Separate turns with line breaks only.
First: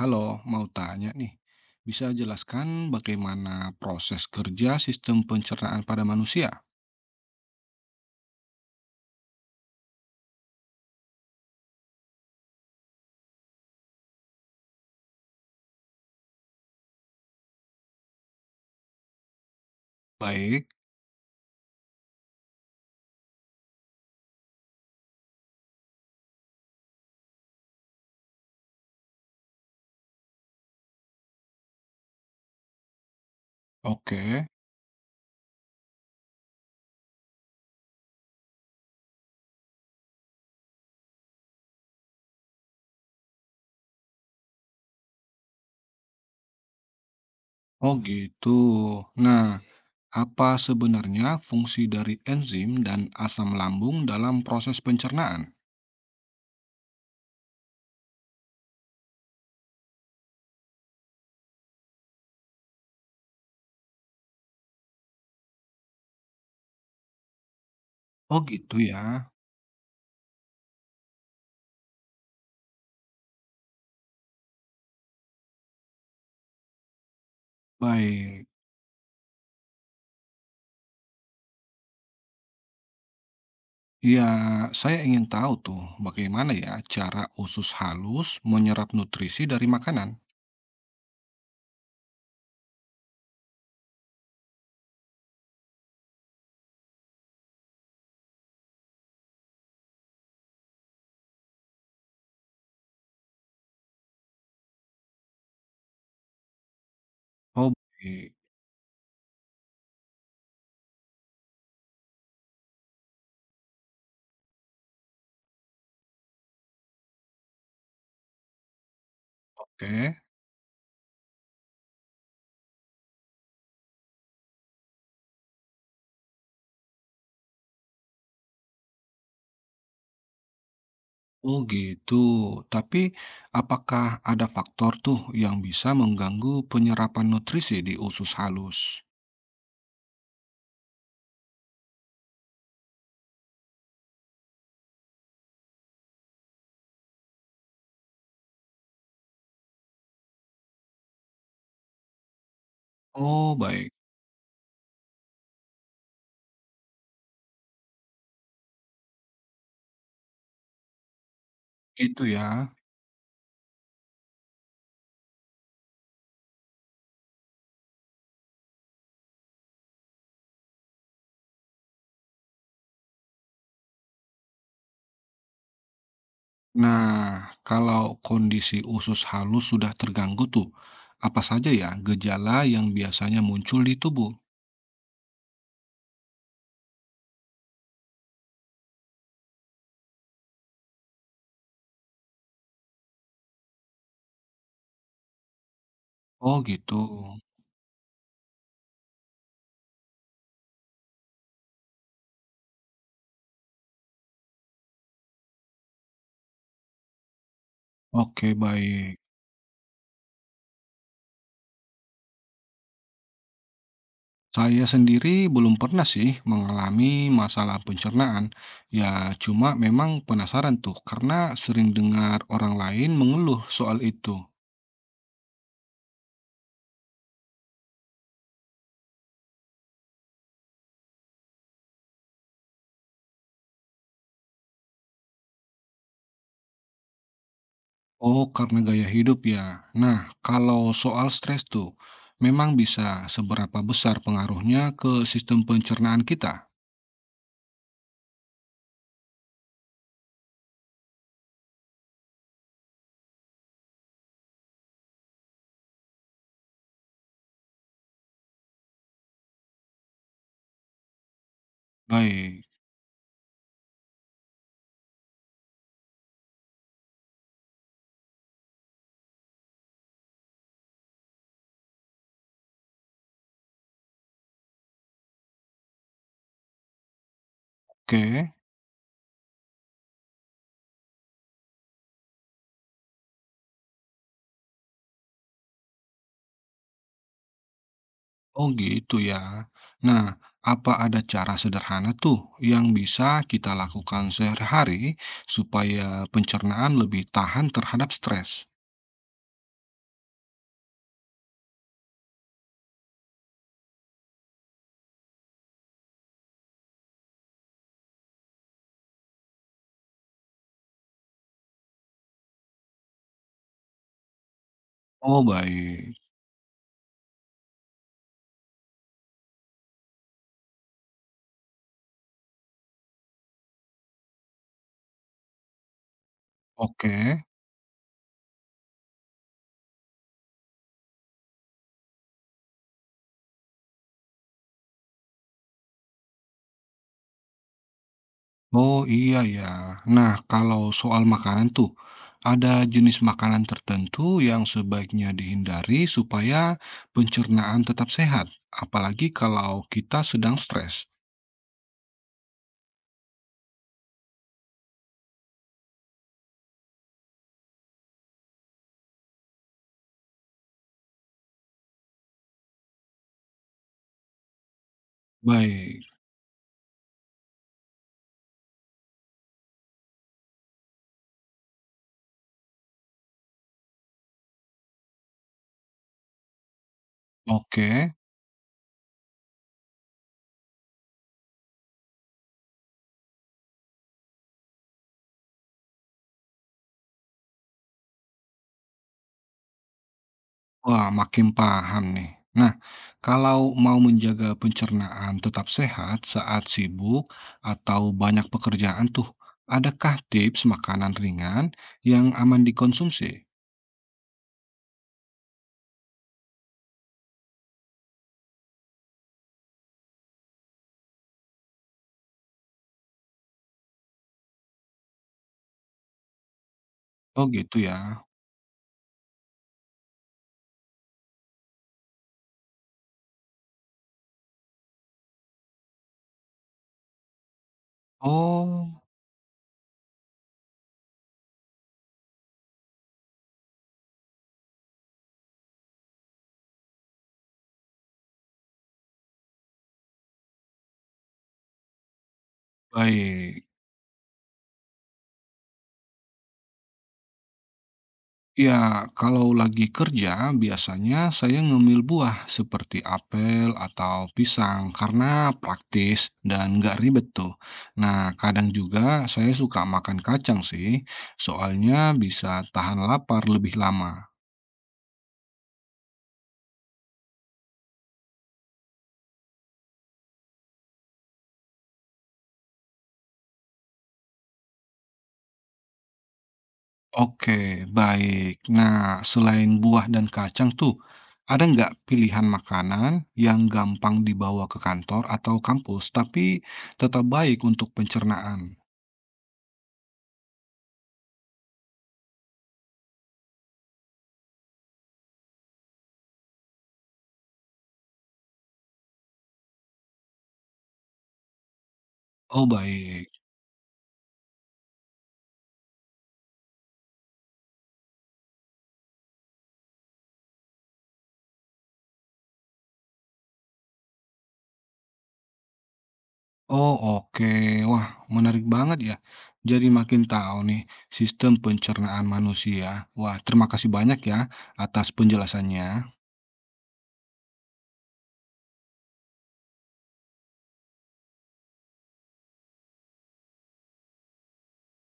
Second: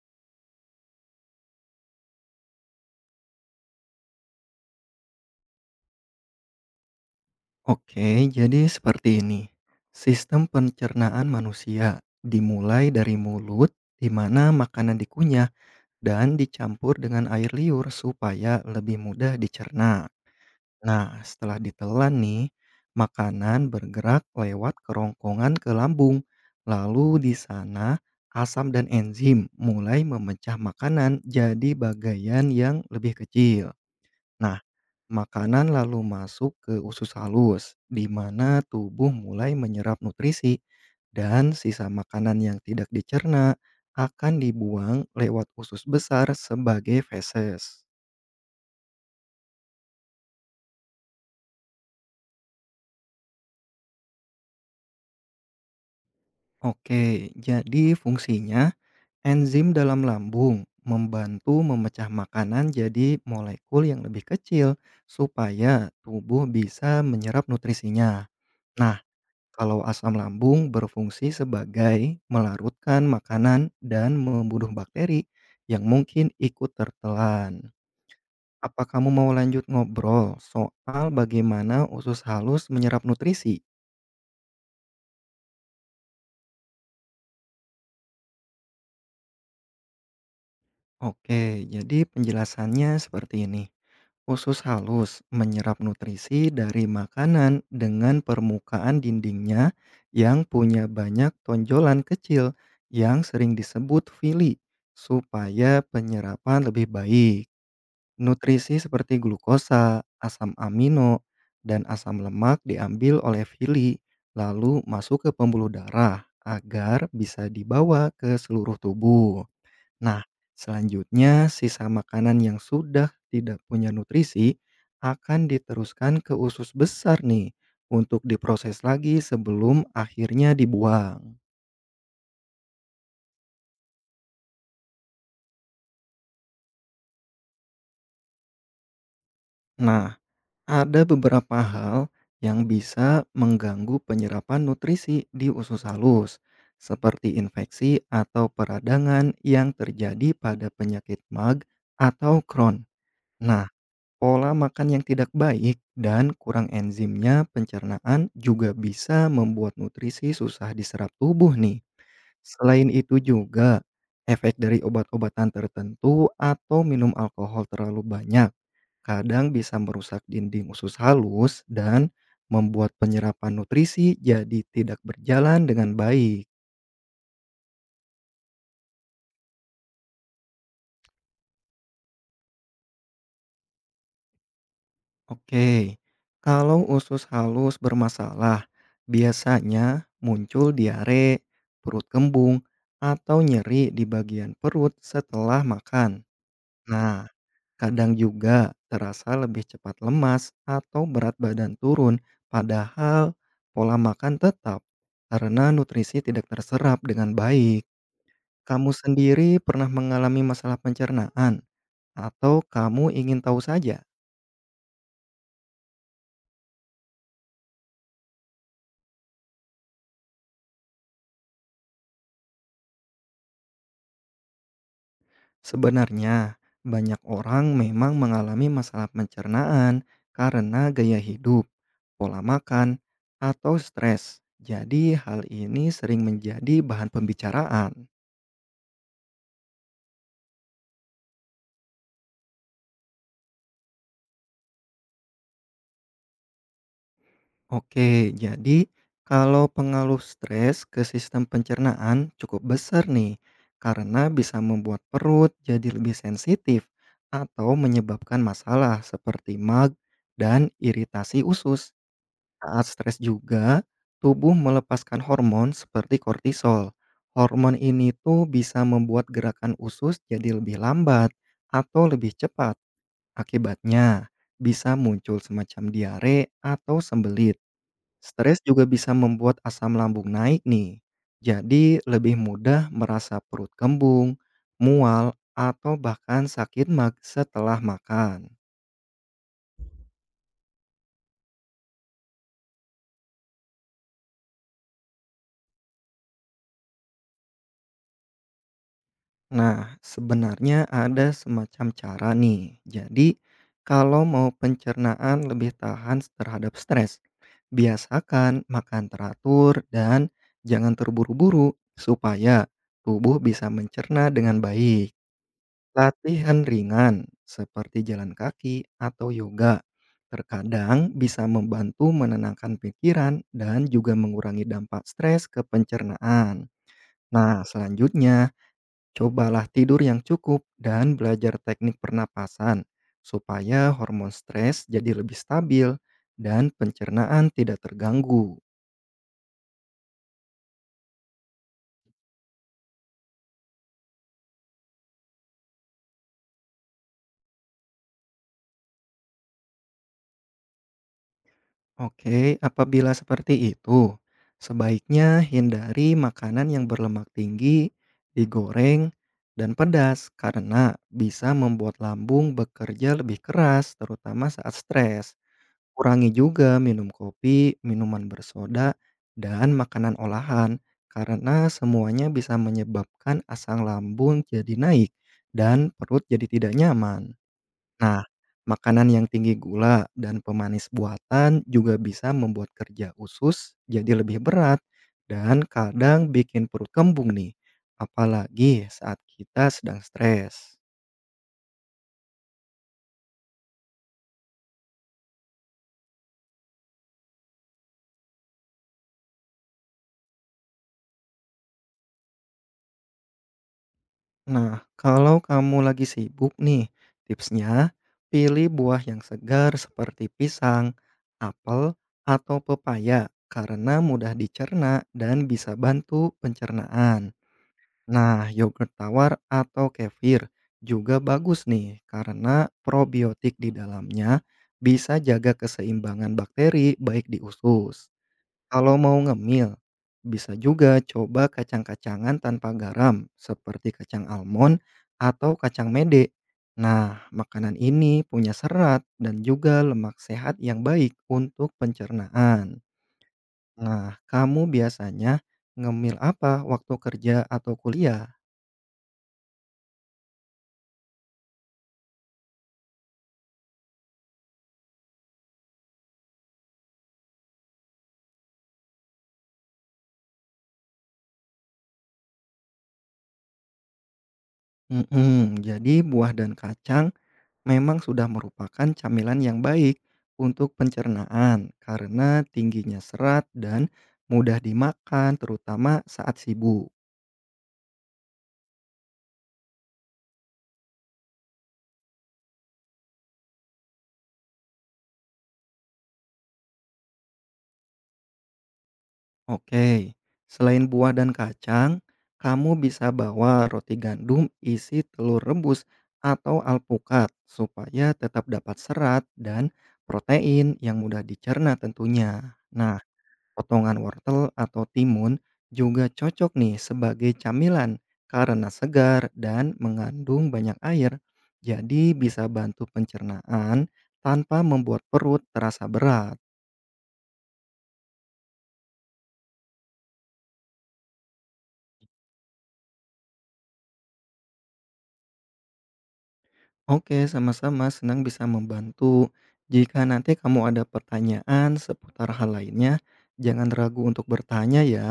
Halo, mau tanya nih, bisa jelaskan bagaimana proses kerja sistem pencernaan pada manusia?
Oke, jadi seperti ini. Sistem pencernaan manusia dimulai dari mulut, di mana makanan dikunyah dan dicampur dengan air liur supaya lebih mudah dicerna.
Baik,
Nah, setelah ditelan nih, makanan bergerak lewat kerongkongan ke lambung. Lalu di sana, asam dan enzim mulai memecah makanan jadi bagian yang lebih kecil.
oke.
Nah, makanan lalu masuk ke usus halus, di mana tubuh mulai menyerap nutrisi dan sisa makanan yang tidak dicerna akan dibuang lewat usus besar sebagai feses.
Oh gitu. Nah, apa sebenarnya fungsi dari enzim dan asam lambung dalam proses pencernaan?
Oke, jadi fungsinya enzim dalam lambung membantu memecah makanan jadi molekul yang lebih kecil supaya tubuh bisa menyerap nutrisinya.
Oh gitu
Nah,
ya.
kalau asam lambung berfungsi sebagai melarutkan makanan dan membunuh bakteri yang mungkin ikut tertelan.
Baik.
Apa kamu mau lanjut ngobrol soal bagaimana usus halus menyerap nutrisi?
Ya, saya ingin tahu tuh bagaimana ya cara usus halus menyerap nutrisi dari makanan.
Oke, jadi penjelasannya seperti ini. Usus halus menyerap nutrisi dari makanan dengan permukaan dindingnya yang punya banyak tonjolan kecil yang sering disebut fili supaya penyerapan lebih baik.
Oh, baik.
Nutrisi seperti glukosa, asam amino, dan asam lemak diambil oleh fili lalu masuk ke pembuluh darah agar bisa dibawa ke seluruh tubuh.
Oke.
Nah, selanjutnya sisa makanan yang sudah tidak punya nutrisi akan diteruskan ke usus besar nih untuk diproses lagi sebelum akhirnya dibuang.
Oh gitu. Tapi apakah ada faktor tuh yang bisa mengganggu penyerapan nutrisi di usus halus?
Nah, ada beberapa hal yang bisa mengganggu penyerapan nutrisi di usus halus, seperti infeksi atau peradangan yang terjadi pada penyakit MAG atau Crohn.
Oh
Nah,
baik,
pola makan yang tidak baik dan kurang enzimnya pencernaan juga bisa membuat nutrisi susah diserap tubuh nih.
itu ya.
Selain itu juga, efek dari obat-obatan tertentu atau minum alkohol terlalu banyak kadang bisa merusak dinding usus halus dan membuat penyerapan nutrisi jadi tidak berjalan dengan baik.
Nah, kalau kondisi usus halus sudah terganggu tuh, apa saja ya gejala yang biasanya muncul di tubuh?
Oke, kalau usus halus bermasalah, biasanya muncul diare, perut kembung, atau nyeri di bagian perut setelah makan.
Oh gitu.
Nah, kadang juga terasa lebih cepat lemas atau berat badan turun, padahal pola makan tetap karena nutrisi tidak terserap dengan baik.
Oke,
Kamu
baik.
sendiri pernah mengalami masalah pencernaan, atau kamu ingin tahu saja?
Saya sendiri belum pernah sih mengalami masalah pencernaan. Ya, cuma memang penasaran tuh karena sering dengar orang lain mengeluh soal itu.
Sebenarnya, banyak orang memang mengalami masalah pencernaan karena gaya hidup, pola makan, atau stres. Jadi, hal ini sering menjadi bahan pembicaraan.
Oh, karena gaya hidup ya. Nah, kalau soal stres tuh, memang bisa seberapa besar pengaruhnya ke sistem pencernaan kita?
Oke, jadi kalau pengaruh stres ke sistem pencernaan cukup besar nih, karena bisa membuat perut jadi lebih sensitif atau menyebabkan masalah seperti mag dan iritasi usus.
Baik,
Saat stres juga, tubuh melepaskan hormon seperti kortisol. Hormon ini tuh bisa membuat gerakan usus jadi lebih lambat atau lebih cepat. Akibatnya, bisa muncul semacam diare atau sembelit.
oke.
Stres juga bisa membuat asam lambung naik nih. Jadi, lebih mudah merasa perut kembung, mual, atau bahkan sakit mag setelah makan.
Oh gitu ya. Nah, apa ada cara sederhana tuh yang bisa kita lakukan sehari-hari supaya pencernaan lebih tahan terhadap stres?
Nah, sebenarnya ada semacam cara nih. Jadi, kalau mau pencernaan lebih tahan terhadap stres, biasakan makan teratur dan jangan terburu-buru supaya tubuh bisa mencerna dengan baik.
Oh baik,
Latihan ringan seperti jalan kaki atau yoga terkadang bisa membantu menenangkan pikiran dan juga mengurangi dampak stres ke pencernaan.
oke.
Nah, selanjutnya cobalah tidur yang cukup dan belajar teknik pernapasan supaya hormon stres jadi lebih stabil dan pencernaan tidak terganggu.
Oh iya ya. Nah, kalau soal makanan tuh, ada jenis makanan tertentu yang sebaiknya dihindari supaya pencernaan tetap sehat, apalagi kalau kita sedang stres.
Oke, apabila seperti itu, sebaiknya hindari makanan yang berlemak tinggi, digoreng, dan pedas karena bisa membuat lambung bekerja lebih keras terutama saat stres.
Baik,
Kurangi juga minum kopi, minuman bersoda, dan makanan olahan karena semuanya bisa menyebabkan asam lambung jadi naik dan perut jadi tidak nyaman.
oke.
Nah, makanan yang tinggi gula dan pemanis buatan juga bisa membuat kerja usus jadi lebih berat dan kadang bikin perut kembung nih, apalagi saat kita sedang stres.
Wah, makin paham nih. Nah, kalau mau menjaga pencernaan tetap sehat saat sibuk atau banyak pekerjaan tuh, adakah tips makanan ringan yang aman dikonsumsi?
Nah, kalau kamu lagi sibuk nih, tipsnya pilih buah yang segar seperti pisang, apel, atau pepaya karena mudah dicerna dan bisa bantu pencernaan.
Oh gitu ya.
Nah, yogurt tawar atau kefir juga bagus nih karena probiotik di dalamnya bisa jaga keseimbangan bakteri baik di usus. Kalau
Oh,
mau ngemil, bisa juga coba kacang-kacangan tanpa garam seperti kacang almond atau kacang mede. Nah, makanan ini punya serat dan juga lemak sehat yang baik untuk pencernaan.
baik.
Nah, kamu biasanya ngemil apa waktu kerja atau kuliah?
Ya, kalau lagi kerja biasanya saya ngemil buah seperti apel atau pisang karena praktis dan nggak ribet tuh. Nah, kadang juga saya suka makan kacang sih, soalnya bisa tahan lapar lebih lama.
Mhm, jadi buah dan kacang memang sudah merupakan camilan yang baik untuk pencernaan karena tingginya serat dan mudah dimakan terutama saat sibuk.
Oke, baik. Nah, selain buah dan kacang tuh, ada nggak pilihan makanan yang gampang dibawa ke kantor atau kampus tapi tetap baik untuk pencernaan?
Oke, selain buah dan kacang, kamu bisa bawa roti gandum isi telur rebus atau alpukat supaya tetap dapat serat dan protein yang mudah dicerna tentunya.
Oh,
Nah,
baik.
potongan wortel atau timun juga cocok nih sebagai camilan karena segar dan mengandung banyak air. Jadi bisa bantu pencernaan tanpa membuat perut terasa berat.
Oh, oke. Wah, menarik banget ya. Jadi makin tahu nih sistem pencernaan manusia. Wah, terima kasih banyak ya atas penjelasannya.
Oke, sama-sama senang bisa membantu. Jika nanti kamu ada pertanyaan seputar hal lainnya, jangan ragu untuk bertanya ya.